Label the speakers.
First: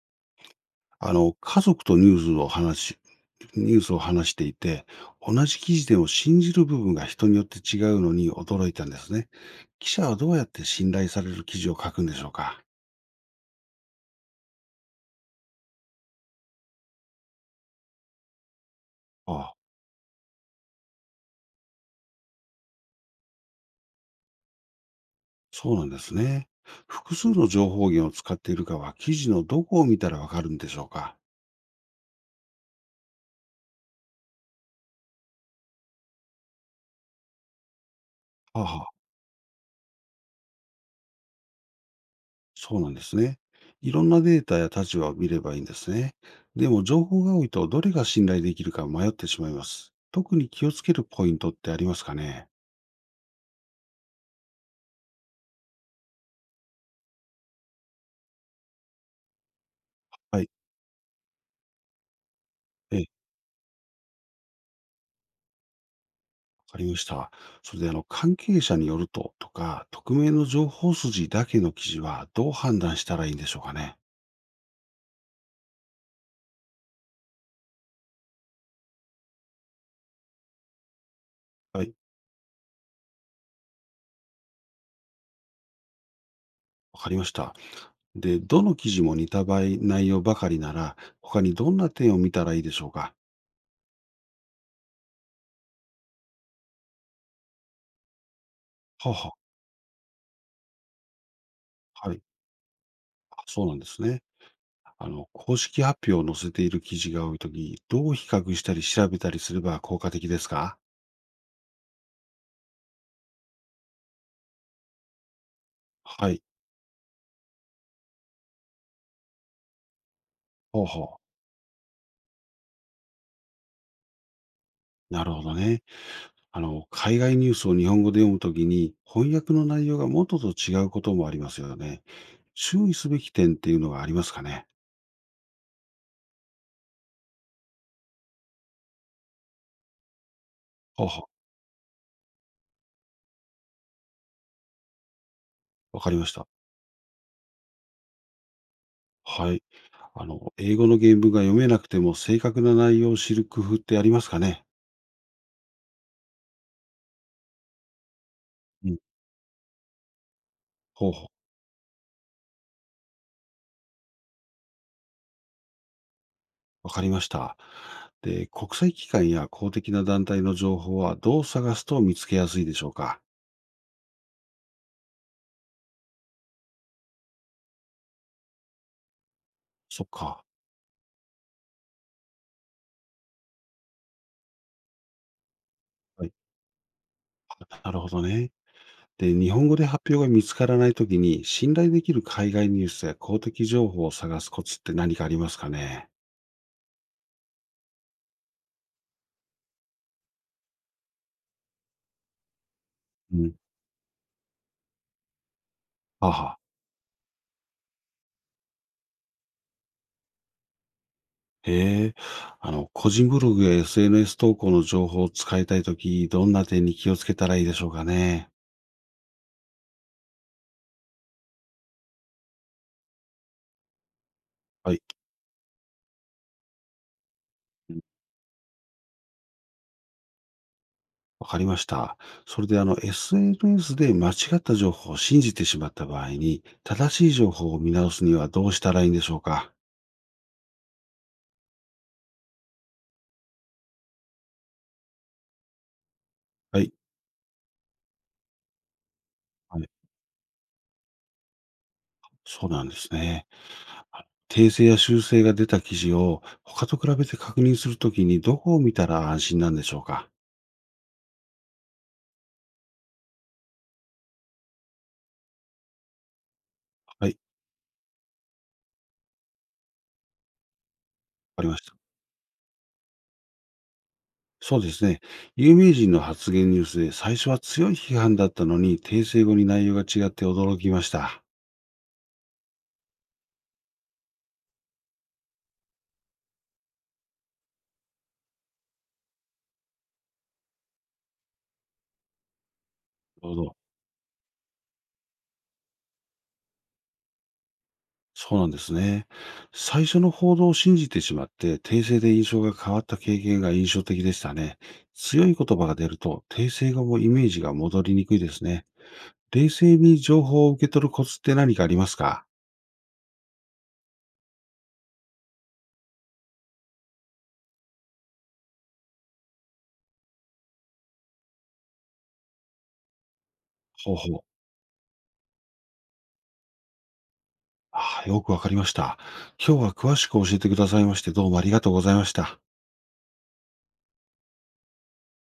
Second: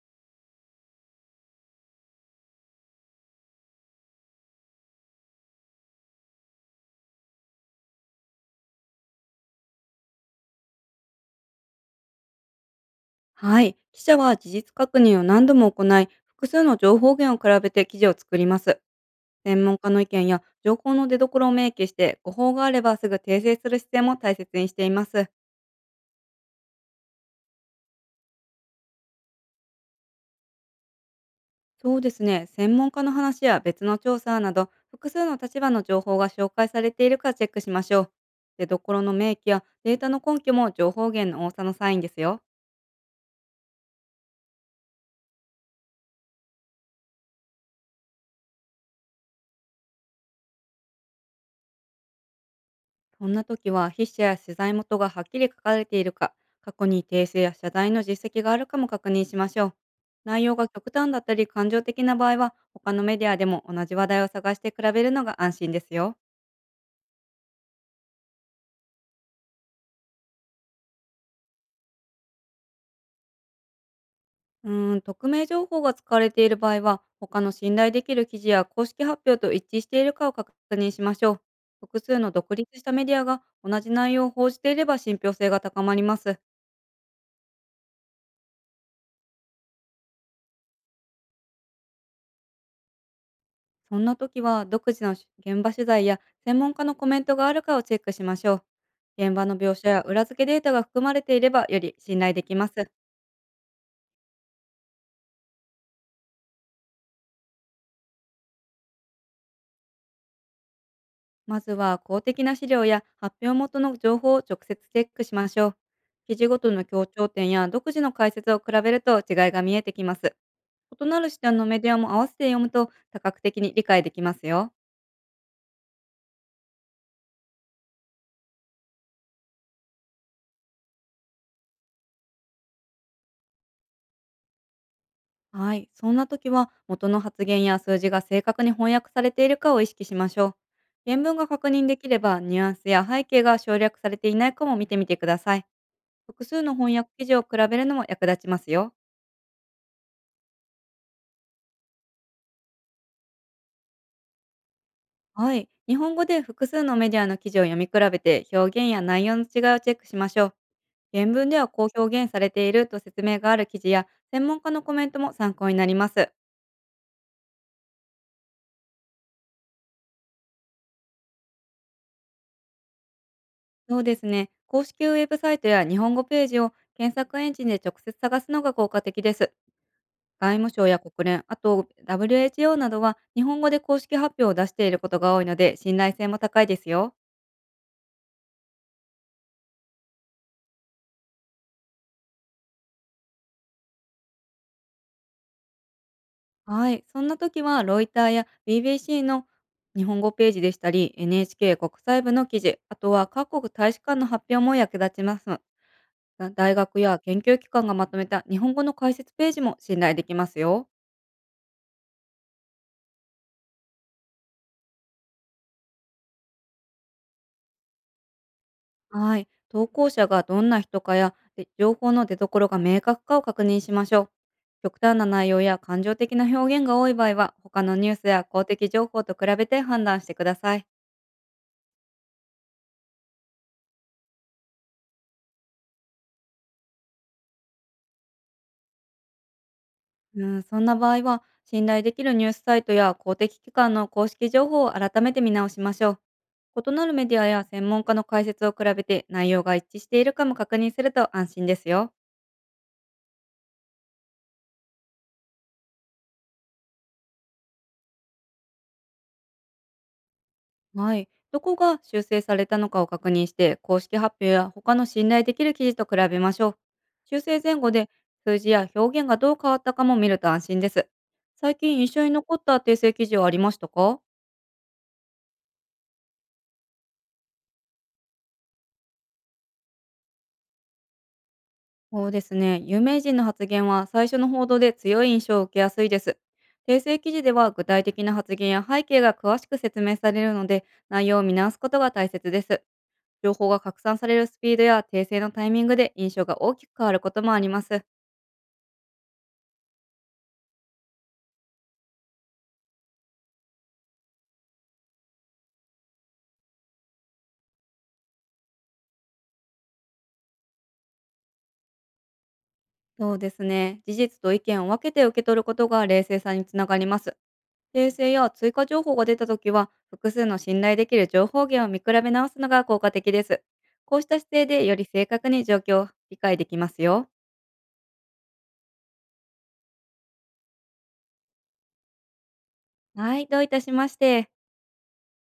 Speaker 1: 家族とニュースを話しニュースを話していて、同じ記事でも信じる部分が人によって違うのに驚いたんですね。記者はどうやって信頼される記事を書くんでしょうか？
Speaker 2: はい。記者は事実確認を何度も行い、複数の情報源を比べて記事を作ります。
Speaker 1: ああ、
Speaker 2: 専門家の意見や情報の出所を明記して、誤報があればすぐ訂正する姿勢も大切にしています。
Speaker 1: そうなんですね。複数の情報源を使っているかは、記事のどこを見たらわかるんでしょうか？
Speaker 2: そうですね。専門家の話や別の調査など、複数の立場の情報が紹介されているかチェックしましょう。
Speaker 1: あ
Speaker 2: 出
Speaker 1: あ、
Speaker 2: 所の明記やデータの根拠も情報源の多さのサインですよ。
Speaker 1: そうなんですね。いろんなデータや立場を見ればいいんですね。でも、情報が多いとどれが信頼できるか迷ってしまいます。特に気をつけるポイントってありますかね？
Speaker 2: そんな時は、筆者や取材元がはっきり書かれているか、過去に訂正や謝罪の実績があるかも確認しましょう。
Speaker 1: は
Speaker 2: 内
Speaker 1: い。
Speaker 2: 容が極端だったり感情的な場合は、他のメディアでも同じ話題を探して比べるのが安心ですよ。
Speaker 1: かりました。それで関係者によるととか、匿名の情報筋だけの記事はどう判断したらいいんでしょうかね。
Speaker 2: うーん、匿名情報が使われている場合は、他の信頼できる記事や公式発表と一致しているかを確認しましょう。
Speaker 1: はい。
Speaker 2: 複数の独立したメディアが同じ内容を報じていれば、信憑性が高まります。
Speaker 1: わかりました。で、どの記事も似た場合、内容ばかりなら、他にどんな点を見たらいいでしょうか。
Speaker 2: そんな時は、独自の現場取材や専門家のコメントがあるかをチェックしましょ
Speaker 1: はあ
Speaker 2: う。
Speaker 1: は
Speaker 2: 現場の描写や裏付けデータが含まれていれば、より
Speaker 1: あ、は
Speaker 2: 信
Speaker 1: い。
Speaker 2: 頼できます。
Speaker 1: あ、そうなんですね。あの、公式発表を載せている記事が多いとき、どう比較したり調べたりすれば効果的ですか？
Speaker 2: まずは公的な資料や発表元の情報を直接チェックしましょう。
Speaker 1: は
Speaker 2: 記
Speaker 1: い。
Speaker 2: 事ごとの強調点や独自の解説を比べると、違いが見えてきます。
Speaker 1: ほうほ
Speaker 2: 異な
Speaker 1: う。
Speaker 2: る視点のメディアも合わせて読むと、多角的に理解できますよ。
Speaker 1: なるほどね。あの、海外ニュースを日本語で読むときに、翻訳の内容が元と違うこともありますよね。注意すべき点っていうのがありますかね。
Speaker 2: はい。そんな時は、元の発言や数字が正確に翻訳されているかを意識しましょう。
Speaker 1: はあ
Speaker 2: 原
Speaker 1: は
Speaker 2: 文が確認できれば、ニュアンスや背景が省略されていないかも見てみてください。
Speaker 1: あ、わかりまし
Speaker 2: 複
Speaker 1: た。
Speaker 2: 数の翻訳記事を比べるのも役立ちますよ。
Speaker 1: はい。あの、英語の原文が読めなくても正確な内容を知る工夫ってありますかね。
Speaker 2: はい。日本語で複数のメディアの記事を読み比べて、表
Speaker 1: う
Speaker 2: 現
Speaker 1: ん。
Speaker 2: や内容の違いをチェックしましょう。
Speaker 1: ほうほ
Speaker 2: 原
Speaker 1: う。
Speaker 2: 文ではこう表現されていると説明がある記事や、専門家のコメントも参考になります。
Speaker 1: わかりました。で、国際機関や公的な団体の情報はどう探すと見つけやすいでしょうか。
Speaker 2: そうですね。公式ウェブサイトや日本語ページを検索エンジンで直接探すのが効果的です。
Speaker 1: そっか。
Speaker 2: 外務省や国連、あと WHO などは日本語で公式発表を出していることが多いので、信頼
Speaker 1: は
Speaker 2: 性
Speaker 1: い。
Speaker 2: も高いですよ。
Speaker 1: なるほどね。で、日本語で発表が見つからないときに、信頼できる海外ニュースや公的情報を探すコツって何かありますかね？
Speaker 2: はい、そんな時はロイターや BBC の日本語ページでしたり、 NHK 国際部の記事、あとは
Speaker 1: うん。
Speaker 2: 各国大使館の発表も役立ちます。
Speaker 1: はは。
Speaker 2: 大学や研究機関がまとめた日本語の解説ページも信頼できますよ。
Speaker 1: へえ。あの、個人ブログや SNS 投稿の情報を使いたいとき、どんな点に気をつけたらいいでしょうかね？
Speaker 2: はい。投稿者がどんな人かや、で情報の出所が明確かを確認しましょう。
Speaker 1: は
Speaker 2: 極
Speaker 1: い。
Speaker 2: 端な内容や感情的な表現が多い場合は、他
Speaker 1: う
Speaker 2: の
Speaker 1: ん。
Speaker 2: ニュースや公的情報と比べて判断してください。
Speaker 1: わかりました。それでSNS で間違った情報を信じてしまった場合に、正しい情報を見直すにはどうしたらいいんでしょうか？
Speaker 2: うん、そんな場合は、信頼できるニュースサイトや公的機関の公式情報を改めて見直しましょ
Speaker 1: は
Speaker 2: う。異
Speaker 1: い。
Speaker 2: なるメディアや専門家の解説を比べて、内容が
Speaker 1: は
Speaker 2: 一
Speaker 1: い。
Speaker 2: 致しているかも確認すると安心ですよ。
Speaker 1: そうなんですね。訂正や修正が出た記事を他と比べて確認するときにどこを見たら安心なんでしょうか？
Speaker 2: はい。どこが修正されたのかを確認して、公式発表や他の信頼できる記事と比べましょう。
Speaker 1: はい、
Speaker 2: 修正前後で、数字や表現がどう変わったかも見ると安心です。
Speaker 1: わかり
Speaker 2: 最
Speaker 1: ました。
Speaker 2: 近印象に残った訂正記事はありましたか？
Speaker 1: そうですね。有名人の発言ニュースで最初は強い批判だったのに訂正後に内容が違って驚きました。な
Speaker 2: そうですね。有名人の発言は最初の報道で強い印象を受けやすいです。訂正記事では具体的な発言や背景が詳しく説明されるので、内容を見直すことが大切です。情
Speaker 1: るほ
Speaker 2: 報
Speaker 1: ど。
Speaker 2: が拡散されるスピードや訂正のタイミングで、印象が大きく変わることもあります。
Speaker 1: そうなんですね。最初の報道を信じてしまって訂正で印象が変わった経験が印象的でしたね。強い言葉が出ると訂正後もイメージが戻りにくいですね。冷静に情報を受け取るコツって何かありますか？
Speaker 2: そうですね。事実と意見を分けて受け取ることが冷静さにつながります。訂正や追加情報が出たときは、複数の信頼できる情報源を見比べ直すのが効果的です。
Speaker 1: ほう
Speaker 2: こうし
Speaker 1: ほ
Speaker 2: た
Speaker 1: う。
Speaker 2: 姿勢でより正確に状況を理解できますよ。
Speaker 1: ああ、よくわかりました。今日は詳しく教えてくださいまして、どうもありがとうございました。
Speaker 2: はい、どういたしまして。